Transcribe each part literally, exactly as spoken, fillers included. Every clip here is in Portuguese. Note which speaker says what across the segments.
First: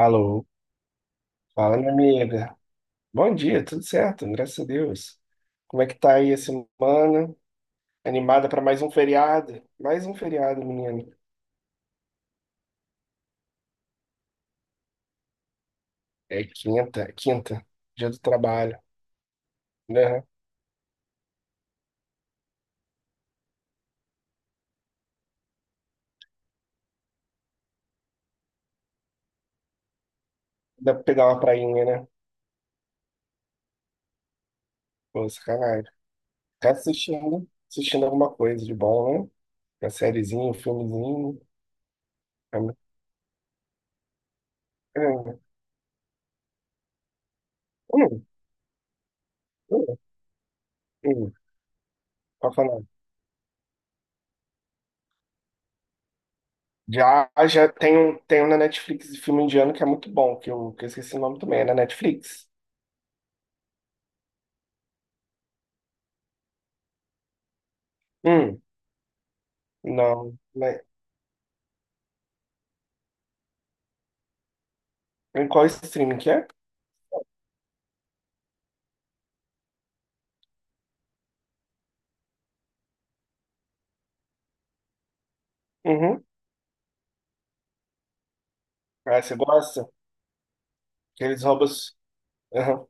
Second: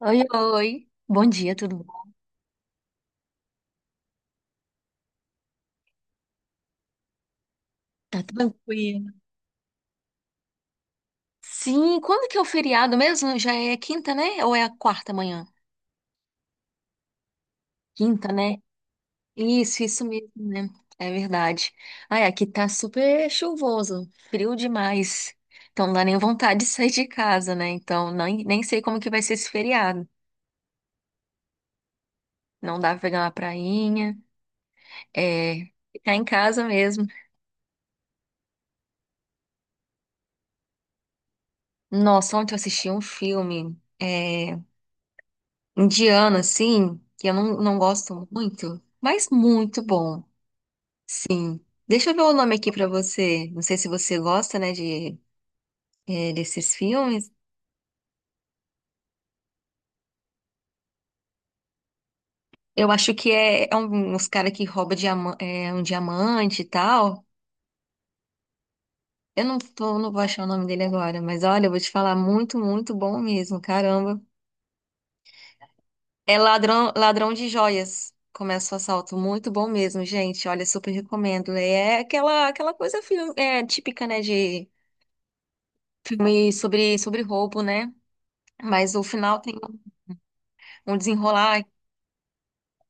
Speaker 1: Oi,
Speaker 2: Alô,
Speaker 1: oi. Bom dia, tudo
Speaker 2: fala minha
Speaker 1: bom?
Speaker 2: amiga. Bom dia, tudo certo, graças a Deus. Como é que tá aí a semana?
Speaker 1: Tá
Speaker 2: Animada para mais um
Speaker 1: tranquilo.
Speaker 2: feriado? Mais um feriado, menina.
Speaker 1: Sim, quando que é o feriado mesmo? Já é quinta, né? Ou é a quarta manhã?
Speaker 2: É quinta, quinta, dia do
Speaker 1: Quinta, né?
Speaker 2: trabalho,
Speaker 1: Isso, isso
Speaker 2: né?
Speaker 1: mesmo, né? É verdade. Ai, aqui tá super chuvoso, frio demais. Então não dá nem vontade de sair de casa, né? Então nem, nem sei como que vai ser esse feriado.
Speaker 2: Dá pra pegar uma prainha, né?
Speaker 1: Não dá pra pegar uma prainha,
Speaker 2: Pô,
Speaker 1: é,
Speaker 2: sacanagem.
Speaker 1: ficar em casa
Speaker 2: Tá
Speaker 1: mesmo.
Speaker 2: assistindo, assistindo alguma coisa de bom, né? Uma sériezinha, um filmezinho.
Speaker 1: Nossa, ontem eu
Speaker 2: É muito-
Speaker 1: assisti um filme. é,
Speaker 2: É.
Speaker 1: Indiano, assim, que eu não, não
Speaker 2: Hum,
Speaker 1: gosto muito, mas muito
Speaker 2: hum,
Speaker 1: bom,
Speaker 2: hum.
Speaker 1: sim. Deixa eu ver o
Speaker 2: Pra
Speaker 1: nome aqui
Speaker 2: falar.
Speaker 1: pra você. Não sei se você gosta, né, de, é, desses
Speaker 2: Já,
Speaker 1: filmes.
Speaker 2: já tem um, tem um na Netflix de filme indiano que é muito bom, que eu, que eu esqueci o nome também, é na Netflix.
Speaker 1: Eu acho que é, é um, uns caras que roubam diama- é, um diamante e tal.
Speaker 2: Hum,
Speaker 1: Eu não tô, não vou
Speaker 2: não,
Speaker 1: achar o nome
Speaker 2: né?
Speaker 1: dele agora, mas olha, eu vou te falar, muito, muito bom mesmo, caramba.
Speaker 2: Em qual streaming que
Speaker 1: É
Speaker 2: é?
Speaker 1: ladrão, ladrão de joias. Começa o assalto, muito bom mesmo, gente. Olha, super recomendo. É aquela, aquela coisa filme, é, típica, né, de
Speaker 2: Uhum.
Speaker 1: filme sobre, sobre roubo, né? Mas o
Speaker 2: Ah, você
Speaker 1: final tem
Speaker 2: gosta?
Speaker 1: um
Speaker 2: Que eles
Speaker 1: desenrolar
Speaker 2: roubam. os- Aham.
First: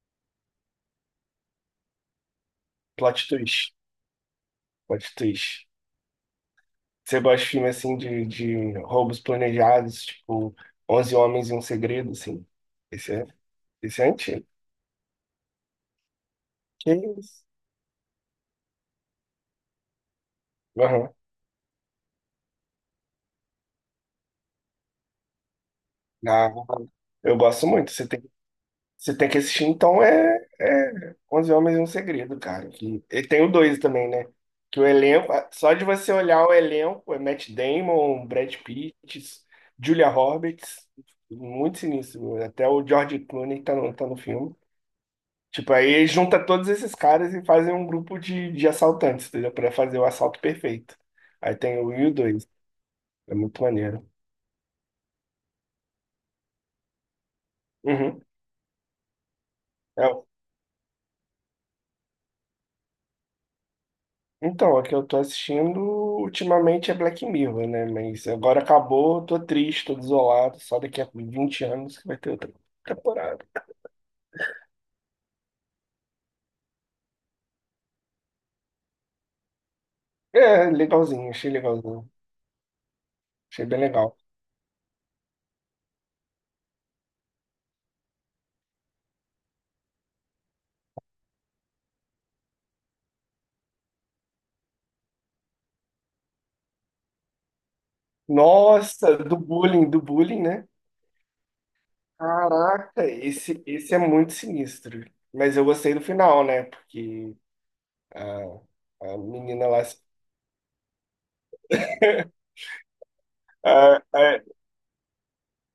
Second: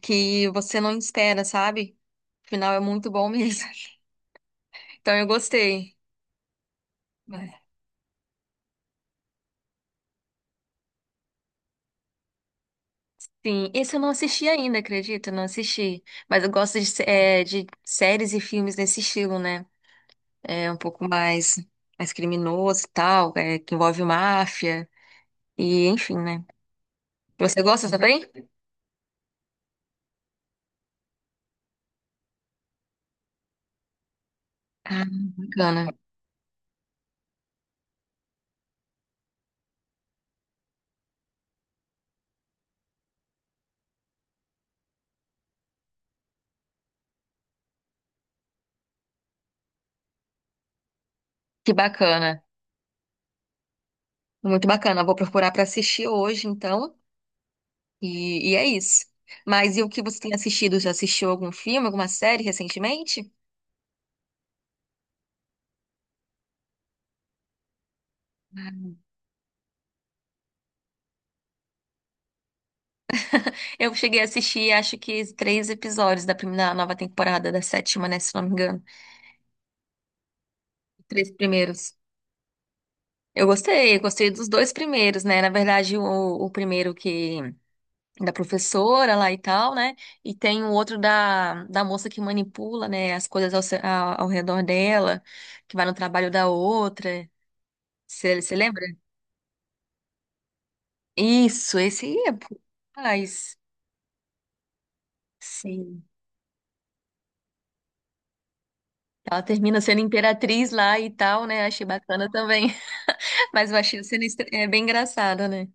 Speaker 1: que você não espera, sabe? O final é muito
Speaker 2: Plot
Speaker 1: bom mesmo.
Speaker 2: twist. Plot
Speaker 1: Então eu
Speaker 2: twist.
Speaker 1: gostei.
Speaker 2: Você gosta de filme assim de, de roubos planejados, tipo Onze Homens e um Segredo, assim? Esse é,
Speaker 1: Sim, esse eu
Speaker 2: esse é
Speaker 1: não
Speaker 2: antigo.
Speaker 1: assisti ainda, acredita? Não assisti. Mas eu gosto de,
Speaker 2: Que
Speaker 1: sé-
Speaker 2: isso?
Speaker 1: eh, de séries e filmes nesse estilo, né? É um pouco
Speaker 2: Aham.
Speaker 1: mais, mais criminoso e tal, é, que envolve máfia e enfim, né?
Speaker 2: Ah, eu
Speaker 1: Você
Speaker 2: gosto
Speaker 1: gosta
Speaker 2: muito. Você tem
Speaker 1: também?
Speaker 2: Você tem que assistir, então, é, é onze Homens e um Segredo, cara. Que, e tem o dois também, né? Que o
Speaker 1: Ah,
Speaker 2: elenco, só de
Speaker 1: bacana.
Speaker 2: você olhar o elenco, é Matt Damon, Brad Pitt, Julia Roberts, muito sinistro. Até o George Clooney tá no, tá no filme. Tipo, aí junta todos esses caras e fazem um grupo de, de assaltantes, entendeu? Pra fazer o assalto perfeito. Aí
Speaker 1: Que
Speaker 2: tem o um e o
Speaker 1: bacana.
Speaker 2: dois. É muito maneiro.
Speaker 1: Muito bacana. Vou procurar para assistir hoje, então.
Speaker 2: Uhum.
Speaker 1: E, e é isso. Mas e o que você
Speaker 2: É,
Speaker 1: tem assistido? Já assistiu algum filme, alguma série recentemente?
Speaker 2: Então, a que eu tô assistindo ultimamente é Black Mirror, né? Mas agora
Speaker 1: Hum.
Speaker 2: acabou, tô triste, tô desolado. Só daqui a vinte anos que vai ter outra temporada.
Speaker 1: Eu cheguei a assistir, acho que três episódios da primeira, nova temporada, da sétima, né? Se não me engano.
Speaker 2: É, legalzinho,
Speaker 1: Três
Speaker 2: achei
Speaker 1: primeiros.
Speaker 2: legalzinho.
Speaker 1: Eu
Speaker 2: Achei bem
Speaker 1: gostei, eu
Speaker 2: legal.
Speaker 1: gostei dos dois primeiros, né? Na verdade, o, o primeiro que da professora lá e tal, né? E tem o outro da, da moça que manipula, né? As coisas ao, se- ao, ao redor dela, que vai no trabalho da outra. Você lembra?
Speaker 2: Nossa, do bullying, do bullying, né?
Speaker 1: Isso, esse aí é.
Speaker 2: Caraca,
Speaker 1: Mas
Speaker 2: esse, esse é muito sinistro. Mas eu gostei do
Speaker 1: sim.
Speaker 2: final, né? Porque a, a
Speaker 1: Ela
Speaker 2: menina lá,
Speaker 1: termina sendo imperatriz lá e tal, né? Achei bacana também. Mas eu achei
Speaker 2: a,
Speaker 1: a cena estra- é bem engraçada, né?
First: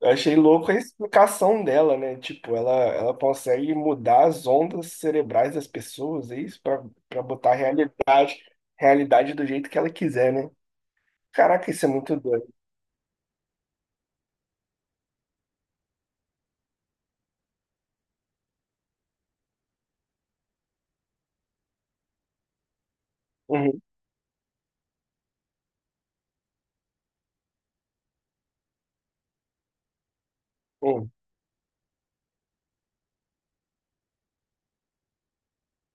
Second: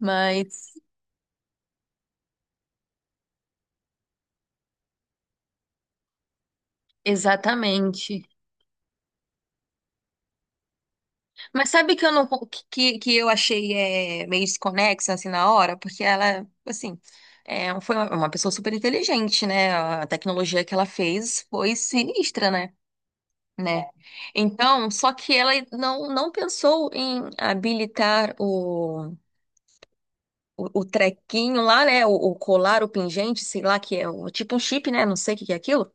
Speaker 2: eu achei louco a explicação dela, né? Tipo, ela, ela consegue mudar as ondas cerebrais das pessoas, é isso? Pra, pra botar a
Speaker 1: exatamente.
Speaker 2: realidade, realidade do jeito que ela quiser, né?
Speaker 1: Mas
Speaker 2: Caraca, isso é
Speaker 1: sabe que eu
Speaker 2: muito
Speaker 1: não,
Speaker 2: doido.
Speaker 1: que, que eu achei é, meio desconexa assim na hora? Porque ela, assim, é, um, foi uma, uma pessoa super inteligente, né? A tecnologia que ela fez foi sinistra, né?
Speaker 2: Uhum,
Speaker 1: Né? Então, só que ela não, não pensou em habilitar o, o
Speaker 2: uhum,
Speaker 1: trequinho lá, né? O, o colar, o pingente, sei lá, que é o, tipo um chip, né? Não sei o que que é aquilo.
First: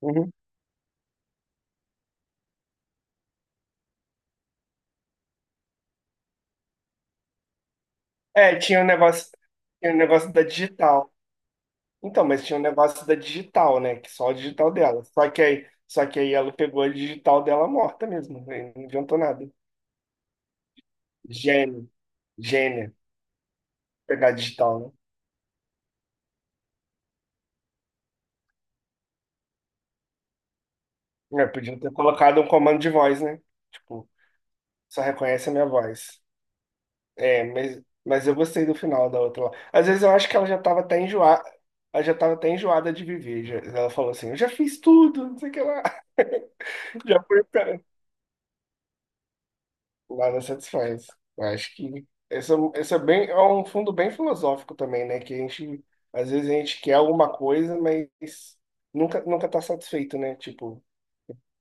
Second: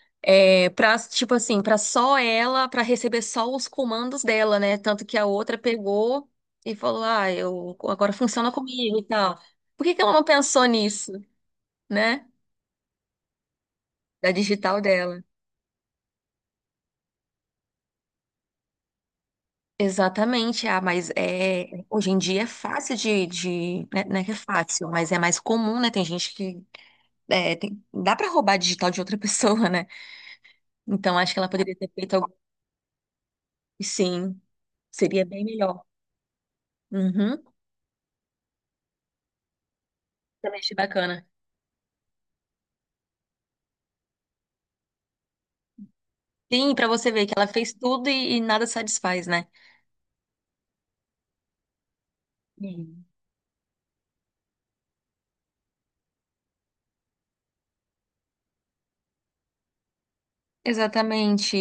Speaker 2: uhum.
Speaker 1: É, pra, tipo assim, pra só ela, pra receber só os comandos dela, né? Tanto que a outra pegou e falou: Ah, eu, agora funciona
Speaker 2: É, tinha um
Speaker 1: comigo e
Speaker 2: negócio,
Speaker 1: tal. Por
Speaker 2: tinha
Speaker 1: que
Speaker 2: um
Speaker 1: que ela não
Speaker 2: negócio da
Speaker 1: pensou nisso,
Speaker 2: digital. Então,
Speaker 1: né?
Speaker 2: mas tinha um negócio da digital, né? Que só
Speaker 1: Da
Speaker 2: a digital
Speaker 1: digital
Speaker 2: dela.
Speaker 1: dela.
Speaker 2: Só que aí, só que aí ela pegou a digital dela morta mesmo, né? Não adiantou nada.
Speaker 1: Exatamente, ah, mas é,
Speaker 2: Gênio,
Speaker 1: hoje em dia é
Speaker 2: gênio.
Speaker 1: fácil de, de, né, não é
Speaker 2: Pegar
Speaker 1: que
Speaker 2: a
Speaker 1: é
Speaker 2: digital,
Speaker 1: fácil,
Speaker 2: né?
Speaker 1: mas é mais comum, né? Tem gente que é, tem- dá pra roubar digital de outra pessoa, né? Então acho que
Speaker 2: É,
Speaker 1: ela poderia
Speaker 2: podia
Speaker 1: ter
Speaker 2: ter
Speaker 1: feito.
Speaker 2: colocado um comando de voz, né? Tipo,
Speaker 1: Sim,
Speaker 2: só
Speaker 1: seria bem
Speaker 2: reconhece a minha
Speaker 1: melhor.
Speaker 2: voz.
Speaker 1: Uhum.
Speaker 2: É, mas, mas eu gostei do final da outra lá. Às vezes eu acho que ela já
Speaker 1: Também achei
Speaker 2: tava até
Speaker 1: bacana.
Speaker 2: enjoada, ela já tava até enjoada de viver. Já- ela falou assim, eu já fiz tudo, não sei o que lá.
Speaker 1: Sim, pra você
Speaker 2: Já
Speaker 1: ver que
Speaker 2: foi
Speaker 1: ela fez
Speaker 2: pra.
Speaker 1: tudo e, e nada satisfaz, né?
Speaker 2: Nada satisfaz. Eu acho que essa, essa é
Speaker 1: Sim.
Speaker 2: bem, é um fundo bem filosófico também, né? Que a gente, às vezes a gente quer alguma coisa, mas nunca, nunca tá satisfeito, né? Tipo,
Speaker 1: Exatamente.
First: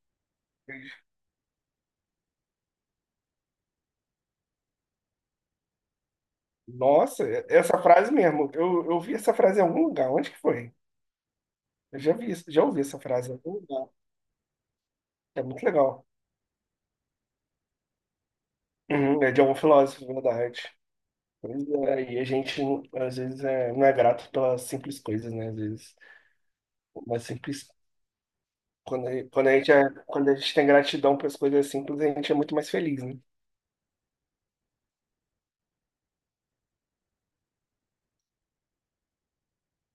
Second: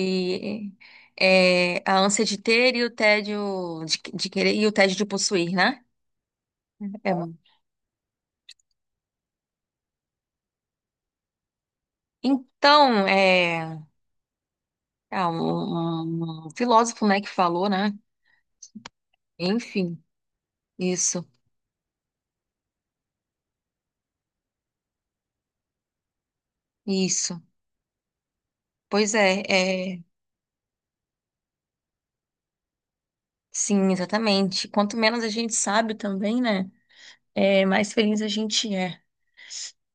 Speaker 1: É, a ânsia de ter e o tédio de, de querer e o tédio de possuir, né? É.
Speaker 2: nossa, essa frase mesmo. Eu, eu vi essa frase em algum lugar. Onde que foi? Eu já vi, isso- já ouvi essa
Speaker 1: Então,
Speaker 2: frase em algum
Speaker 1: é,
Speaker 2: lugar.
Speaker 1: é um,
Speaker 2: É muito legal.
Speaker 1: um um filósofo, né, que falou, né?
Speaker 2: Uhum, é de algum
Speaker 1: Enfim,
Speaker 2: filósofo, verdade.
Speaker 1: isso,
Speaker 2: Pois é, e a gente, às vezes, é, não é grato pelas simples coisas, né? Às vezes, uma
Speaker 1: isso.
Speaker 2: simples. Quando,
Speaker 1: Pois
Speaker 2: a-
Speaker 1: é,
Speaker 2: quando, a gente é,
Speaker 1: é,
Speaker 2: quando a gente tem gratidão pelas coisas simples, a gente é muito mais feliz, né?
Speaker 1: sim, exatamente. Quanto menos a gente sabe também, né? É, mais feliz a gente é.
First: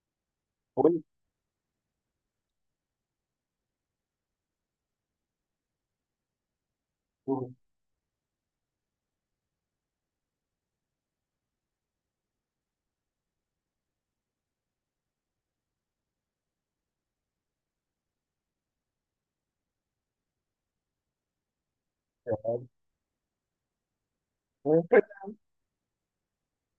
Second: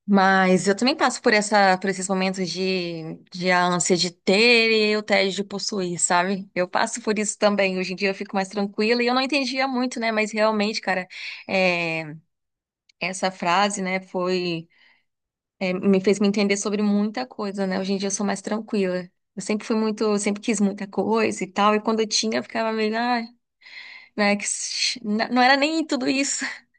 Speaker 1: Mas eu
Speaker 2: Oi?
Speaker 1: também passo por essa, por esses momentos de, de a ânsia de ter e o tédio de possuir, sabe? Eu passo por isso
Speaker 2: Uhum.
Speaker 1: também. Hoje em dia eu fico mais tranquila e eu não entendia muito, né? Mas realmente, cara, é, essa frase, né, foi, é, me fez me entender sobre muita coisa, né? Hoje em dia eu sou mais tranquila. Eu sempre fui muito, eu sempre quis muita coisa e tal, e quando eu tinha, eu
Speaker 2: É,
Speaker 1: ficava meio, ah, né, que, s- n- não era nem tudo isso.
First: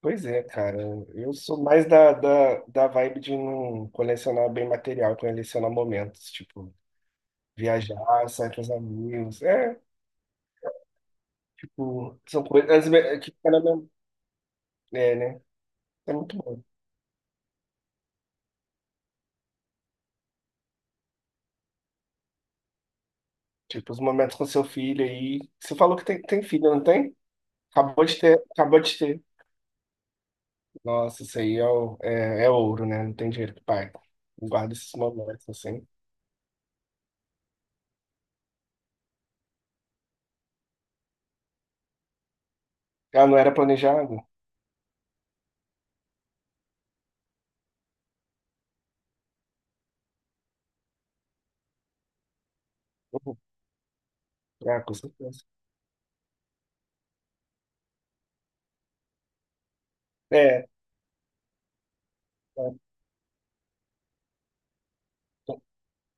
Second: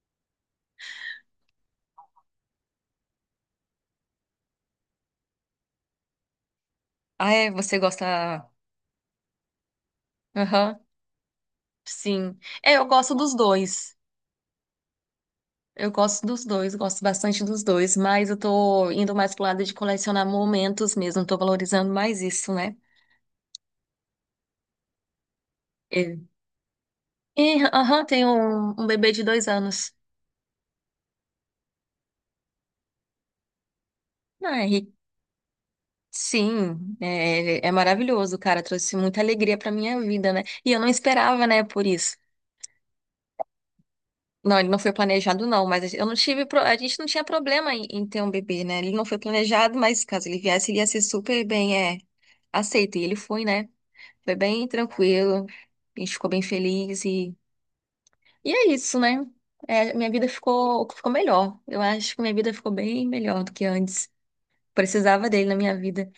Speaker 2: pois é, cara. Eu sou mais da, da, da vibe de não colecionar bem material, colecionar momentos, tipo.
Speaker 1: Ah, é, você
Speaker 2: Viajar,
Speaker 1: gosta.
Speaker 2: sair com os amigos. É,
Speaker 1: Aham,
Speaker 2: tipo,
Speaker 1: sim.
Speaker 2: são
Speaker 1: É, eu
Speaker 2: coisas
Speaker 1: gosto
Speaker 2: é, que
Speaker 1: dos
Speaker 2: fica na mem-
Speaker 1: dois.
Speaker 2: É, né?
Speaker 1: Eu
Speaker 2: É
Speaker 1: gosto
Speaker 2: muito
Speaker 1: dos
Speaker 2: bom.
Speaker 1: dois, gosto bastante dos dois, mas eu tô indo mais pro lado de colecionar momentos mesmo, tô valorizando mais isso, né?
Speaker 2: Tipo, os momentos com seu filho aí. Você falou que
Speaker 1: É.
Speaker 2: tem, tem filho, não tem?
Speaker 1: E,
Speaker 2: Acabou
Speaker 1: aham,
Speaker 2: de
Speaker 1: tenho
Speaker 2: ter,
Speaker 1: um,
Speaker 2: acabou
Speaker 1: um
Speaker 2: de
Speaker 1: bebê
Speaker 2: ter.
Speaker 1: de dois anos.
Speaker 2: Nossa, isso aí é, o- é, é ouro, né? Não tem dinheiro que pague. Guarda esses
Speaker 1: Ai,
Speaker 2: momentos assim.
Speaker 1: sim, é, é maravilhoso, cara, trouxe muita alegria pra minha vida, né? E eu não esperava, né, por isso.
Speaker 2: Ah, não era planejado?
Speaker 1: Não, ele não foi planejado, não, mas eu não tive, pro- a gente não tinha problema em, em ter um bebê, né? Ele não foi planejado, mas caso ele viesse, ele ia ser super bem, é, aceito, e ele
Speaker 2: Uhum.
Speaker 1: foi, né? Foi bem
Speaker 2: Ah, com
Speaker 1: tranquilo.
Speaker 2: certeza.
Speaker 1: A gente ficou bem feliz e, e é isso, né? É, minha vida
Speaker 2: É,
Speaker 1: ficou, ficou melhor. Eu acho que minha vida ficou
Speaker 2: é.
Speaker 1: bem melhor do que antes. Precisava dele na minha vida.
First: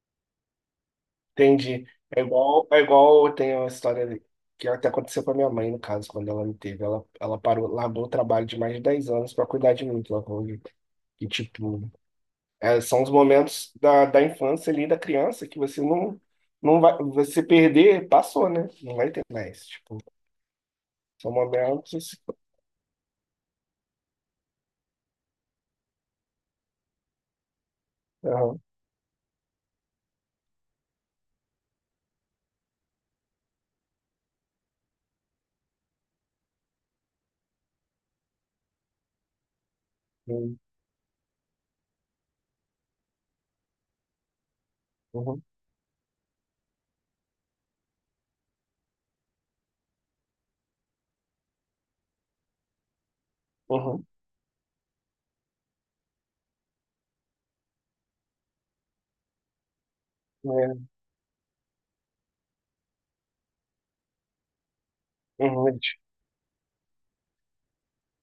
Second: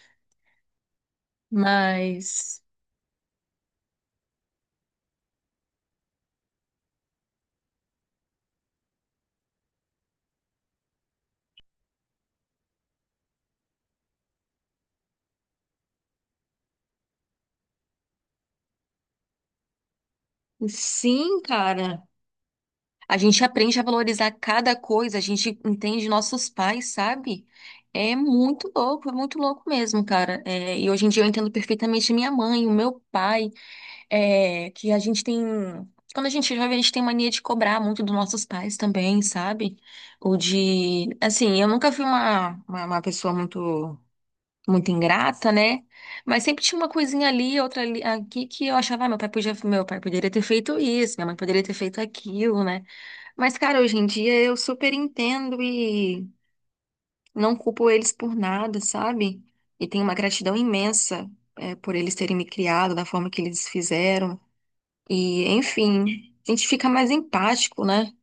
Speaker 2: Entendi. É
Speaker 1: Mas,
Speaker 2: igual, é igual eu tenho uma história ali, que até aconteceu com a minha mãe, no caso, quando ela me teve. Ela, ela parou, largou o trabalho de mais de dez anos para cuidar de mim. Que ela E, tipo, é, são os momentos da, da infância ali, da criança, que você não, não vai, você perder, passou, né? Não vai ter mais. Tipo, são
Speaker 1: sim,
Speaker 2: momentos,
Speaker 1: cara.
Speaker 2: assim.
Speaker 1: A gente aprende a valorizar cada coisa, a gente entende nossos pais, sabe? É
Speaker 2: Aham,
Speaker 1: muito louco, é muito louco mesmo, cara. É, e hoje em dia eu entendo perfeitamente minha mãe, o meu pai. É, que a gente tem. Quando a gente é jovem, a gente tem mania de cobrar muito dos nossos pais também, sabe? Ou
Speaker 2: uhum,
Speaker 1: de. Assim, eu nunca fui uma, uma, uma pessoa muito, muito
Speaker 2: uhum,
Speaker 1: ingrata, né? Mas sempre tinha uma coisinha ali, outra ali, aqui, que eu achava, ah, meu pai podia, meu pai poderia ter feito isso, minha mãe poderia ter feito aquilo, né? Mas, cara, hoje em dia eu super entendo e não culpo eles por nada, sabe? E tenho uma gratidão
Speaker 2: uhum,
Speaker 1: imensa, é, por eles terem me criado da forma que eles fizeram.
Speaker 2: é,
Speaker 1: E,
Speaker 2: uhum, a gente
Speaker 1: enfim, a gente fica mais empático, né?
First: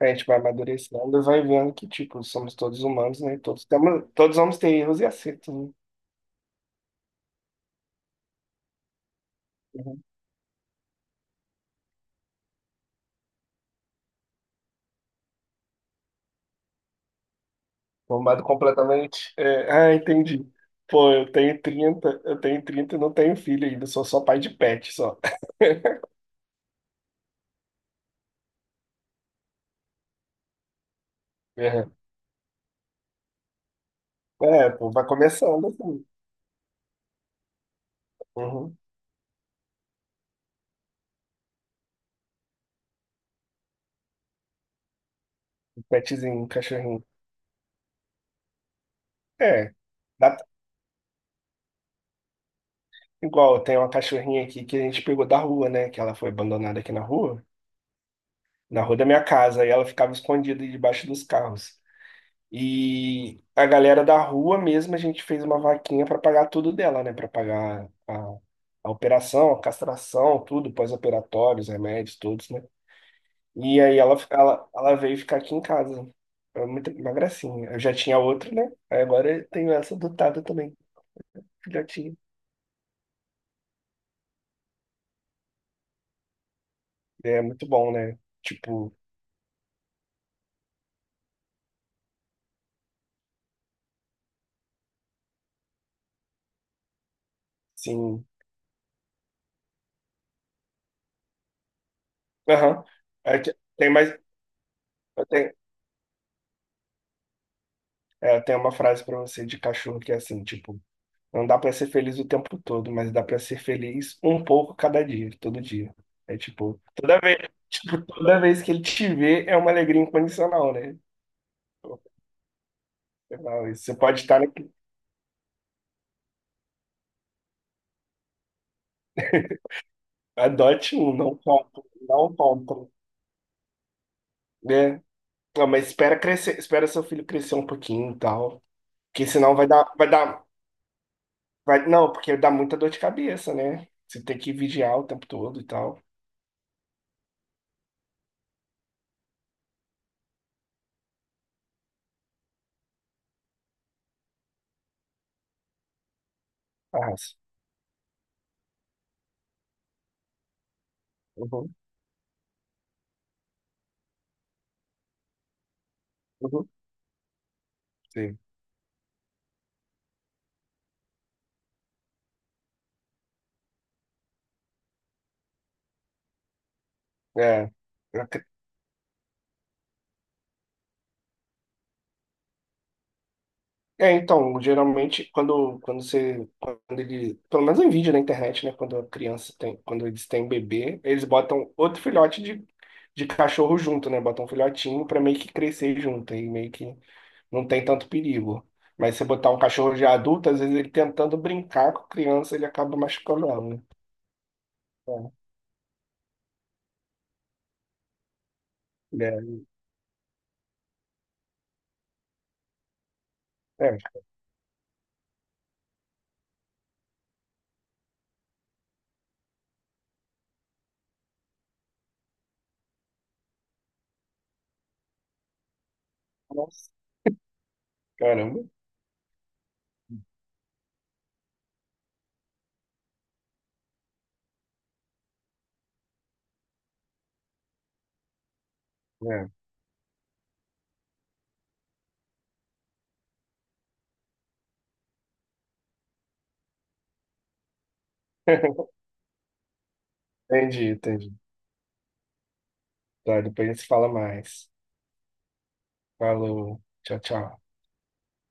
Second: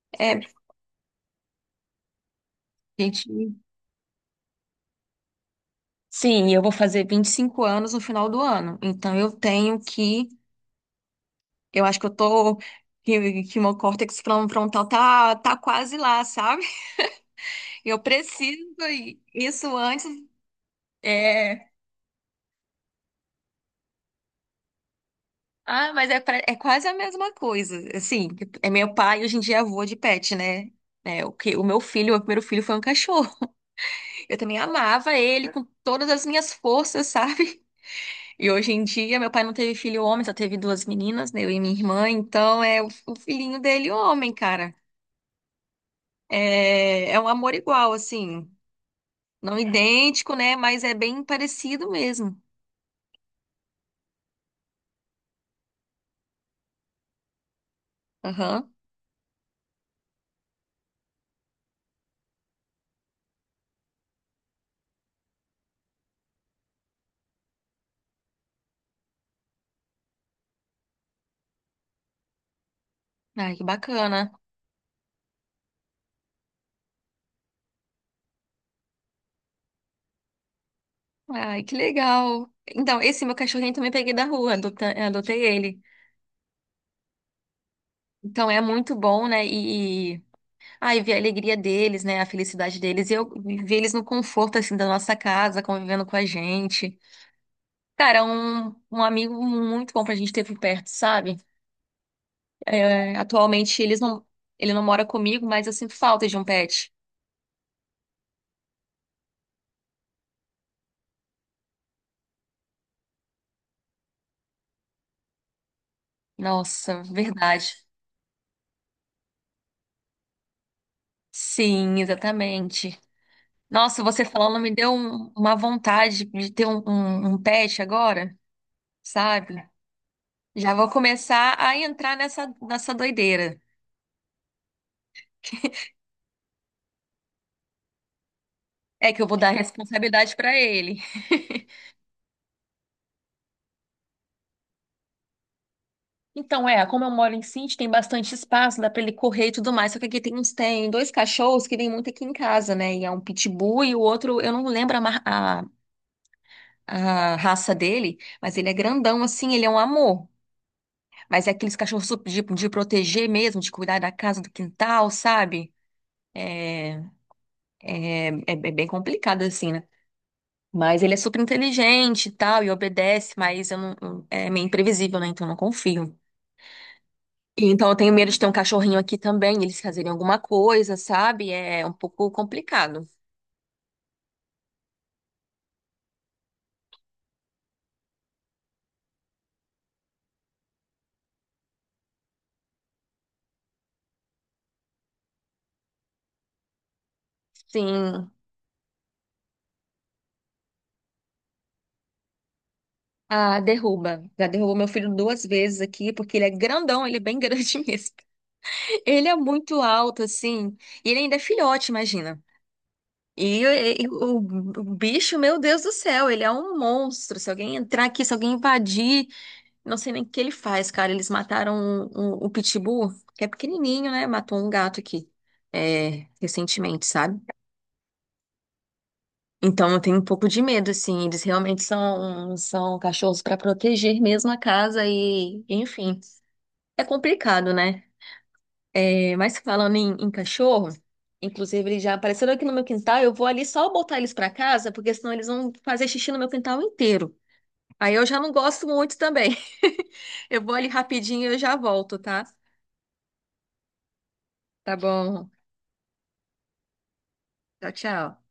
Speaker 2: a gente
Speaker 1: É,
Speaker 2: vai
Speaker 1: a
Speaker 2: amadurecendo e vai vendo que, tipo, somos todos humanos,
Speaker 1: gente.
Speaker 2: né? Todos temos, todos vamos ter erros e acertos, né?
Speaker 1: Sim, eu vou fazer vinte e cinco anos no final do ano. Então eu tenho que. Eu acho que eu tô. Que, que meu córtex fron- frontal tá, tá quase lá, sabe? Eu
Speaker 2: Bombado
Speaker 1: preciso e
Speaker 2: completamente. É,
Speaker 1: isso
Speaker 2: ah,
Speaker 1: antes.
Speaker 2: entendi. Pô, eu tenho
Speaker 1: É.
Speaker 2: trinta, eu tenho trinta e não tenho filho ainda, sou só pai de pet, só.
Speaker 1: Ah, mas é, pra- é quase a mesma coisa. Assim, é meu pai, hoje em dia é avô de pet, né? É, o que, o meu
Speaker 2: Uhum.
Speaker 1: filho, o meu primeiro filho foi um cachorro. Eu também
Speaker 2: É, pô, vai
Speaker 1: amava ele com
Speaker 2: começando assim.
Speaker 1: todas as minhas forças, sabe? E hoje
Speaker 2: Uhum.
Speaker 1: em dia, meu pai não teve filho homem, só teve duas meninas, né, eu e minha irmã. Então, é o, o filhinho dele homem, cara.
Speaker 2: Um petzinho, um cachorrinho.
Speaker 1: É, é um amor igual, assim. Não
Speaker 2: É,
Speaker 1: idêntico,
Speaker 2: dá-
Speaker 1: né? Mas é bem parecido mesmo.
Speaker 2: igual, tem uma cachorrinha aqui que a gente pegou da rua, né? Que ela foi abandonada aqui na rua,
Speaker 1: Aham.
Speaker 2: na rua da minha casa, e ela ficava escondida debaixo dos carros. E a galera da rua mesmo, a gente fez uma vaquinha para pagar tudo dela, né? Para pagar a, a operação, a castração, tudo, pós-operatórios, remédios, todos, né?
Speaker 1: Ai, que
Speaker 2: E aí ela,
Speaker 1: bacana.
Speaker 2: ela, ela veio ficar aqui em casa. É muito, uma gracinha. Eu já tinha outra, né? Aí agora eu tenho essa adotada também,
Speaker 1: Ai, que
Speaker 2: filhotinha.
Speaker 1: legal. Então, esse meu cachorrinho também peguei da rua, adota- adotei ele.
Speaker 2: É muito bom, né?
Speaker 1: Então, é
Speaker 2: Tipo,
Speaker 1: muito bom, né? E, e- ai, ver a alegria deles, né? A felicidade deles. E eu ver eles no conforto, assim, da nossa casa, convivendo com a gente. Cara,
Speaker 2: sim.
Speaker 1: um, um amigo muito bom pra gente ter por perto, sabe?
Speaker 2: Aham.
Speaker 1: É,
Speaker 2: Aí te-
Speaker 1: atualmente
Speaker 2: tem
Speaker 1: eles
Speaker 2: mais.
Speaker 1: não, ele não mora
Speaker 2: Eu
Speaker 1: comigo,
Speaker 2: tenho,
Speaker 1: mas eu sinto falta de um pet.
Speaker 2: é, eu tenho uma frase para você de cachorro que é assim, tipo. Não dá pra ser feliz o tempo todo, mas dá pra ser feliz um pouco cada dia, todo dia. É tipo,
Speaker 1: Nossa,
Speaker 2: toda vez,
Speaker 1: verdade.
Speaker 2: tipo, toda vez que ele te vê é uma alegria incondicional, né?
Speaker 1: Sim, exatamente.
Speaker 2: Não, isso. Você
Speaker 1: Nossa,
Speaker 2: pode
Speaker 1: você
Speaker 2: estar na.
Speaker 1: falando me deu um- uma vontade de ter um, um, um pet agora, sabe? Já vou
Speaker 2: Adote um, não
Speaker 1: começar a
Speaker 2: compre,
Speaker 1: entrar
Speaker 2: não
Speaker 1: nessa,
Speaker 2: compre,
Speaker 1: nessa doideira.
Speaker 2: né? Não, mas espera crescer, espera seu filho crescer um pouquinho e tal,
Speaker 1: É que
Speaker 2: porque
Speaker 1: eu vou dar
Speaker 2: senão vai dar, vai
Speaker 1: responsabilidade
Speaker 2: dar,
Speaker 1: pra ele.
Speaker 2: vai, não, porque dá muita dor de cabeça, né? Você tem que vigiar o tempo todo e tal.
Speaker 1: Então, é, como eu moro em sítio, tem bastante espaço, dá pra ele correr e tudo mais. Só que aqui tem uns, tem dois cachorros que vêm muito aqui em casa, né? E é um pitbull e o outro, eu não lembro a, mar- a, a
Speaker 2: Arrasa.
Speaker 1: raça dele, mas ele é grandão assim, ele é um amor. Mas é
Speaker 2: Uhum,
Speaker 1: aqueles cachorros super de, de proteger mesmo, de cuidar da casa, do quintal, sabe?
Speaker 2: uhum,
Speaker 1: É, é, é,
Speaker 2: sim.
Speaker 1: é bem complicado assim, né? Mas ele é super inteligente e tal, e obedece, mas eu não, é meio imprevisível, né? Então eu não confio. E
Speaker 2: É,
Speaker 1: então eu tenho medo de ter um cachorrinho aqui também, eles fazerem alguma coisa, sabe? É um pouco complicado.
Speaker 2: é, então, geralmente quando, quando você, quando ele, pelo menos em vídeo na internet, né, quando a criança tem, quando eles têm bebê, eles botam outro filhote de, de cachorro junto, né, botam um filhotinho para meio que crescer junto, aí meio que não tem tanto
Speaker 1: Sim.
Speaker 2: perigo. Mas se botar um cachorro já adulto, às vezes ele tentando brincar com a criança, ele acaba machucando
Speaker 1: Ah,
Speaker 2: ela, né?
Speaker 1: derruba. Já derrubou meu filho duas vezes aqui, porque ele é grandão, ele é bem grande mesmo. Ele é
Speaker 2: É,
Speaker 1: muito alto, assim. E ele ainda é filhote, imagina. E,
Speaker 2: é,
Speaker 1: e-
Speaker 2: é.
Speaker 1: o, o bicho, meu Deus do céu, ele é um monstro. Se alguém entrar aqui, se alguém invadir, não sei nem o que ele faz, cara. Eles mataram o, o pitbull, que é pequenininho, né? Matou um gato aqui, é,
Speaker 2: Nossa,
Speaker 1: recentemente, sabe?
Speaker 2: caramba.
Speaker 1: Então eu tenho um pouco de medo, assim. Eles realmente são, são cachorros para proteger mesmo a casa e, enfim, é complicado, né? É,
Speaker 2: É.
Speaker 1: mas falando em, em cachorro, inclusive eles já apareceram aqui no meu quintal. Eu vou ali só botar eles para casa, porque senão eles vão fazer xixi no meu quintal inteiro. Aí eu já não gosto muito também. Eu vou ali
Speaker 2: Entendi, entendi.
Speaker 1: rapidinho e eu já volto, tá?
Speaker 2: Tá, depois a gente se fala mais.
Speaker 1: Tá bom.
Speaker 2: Falou, tchau, tchau.
Speaker 1: Tchau, tchau.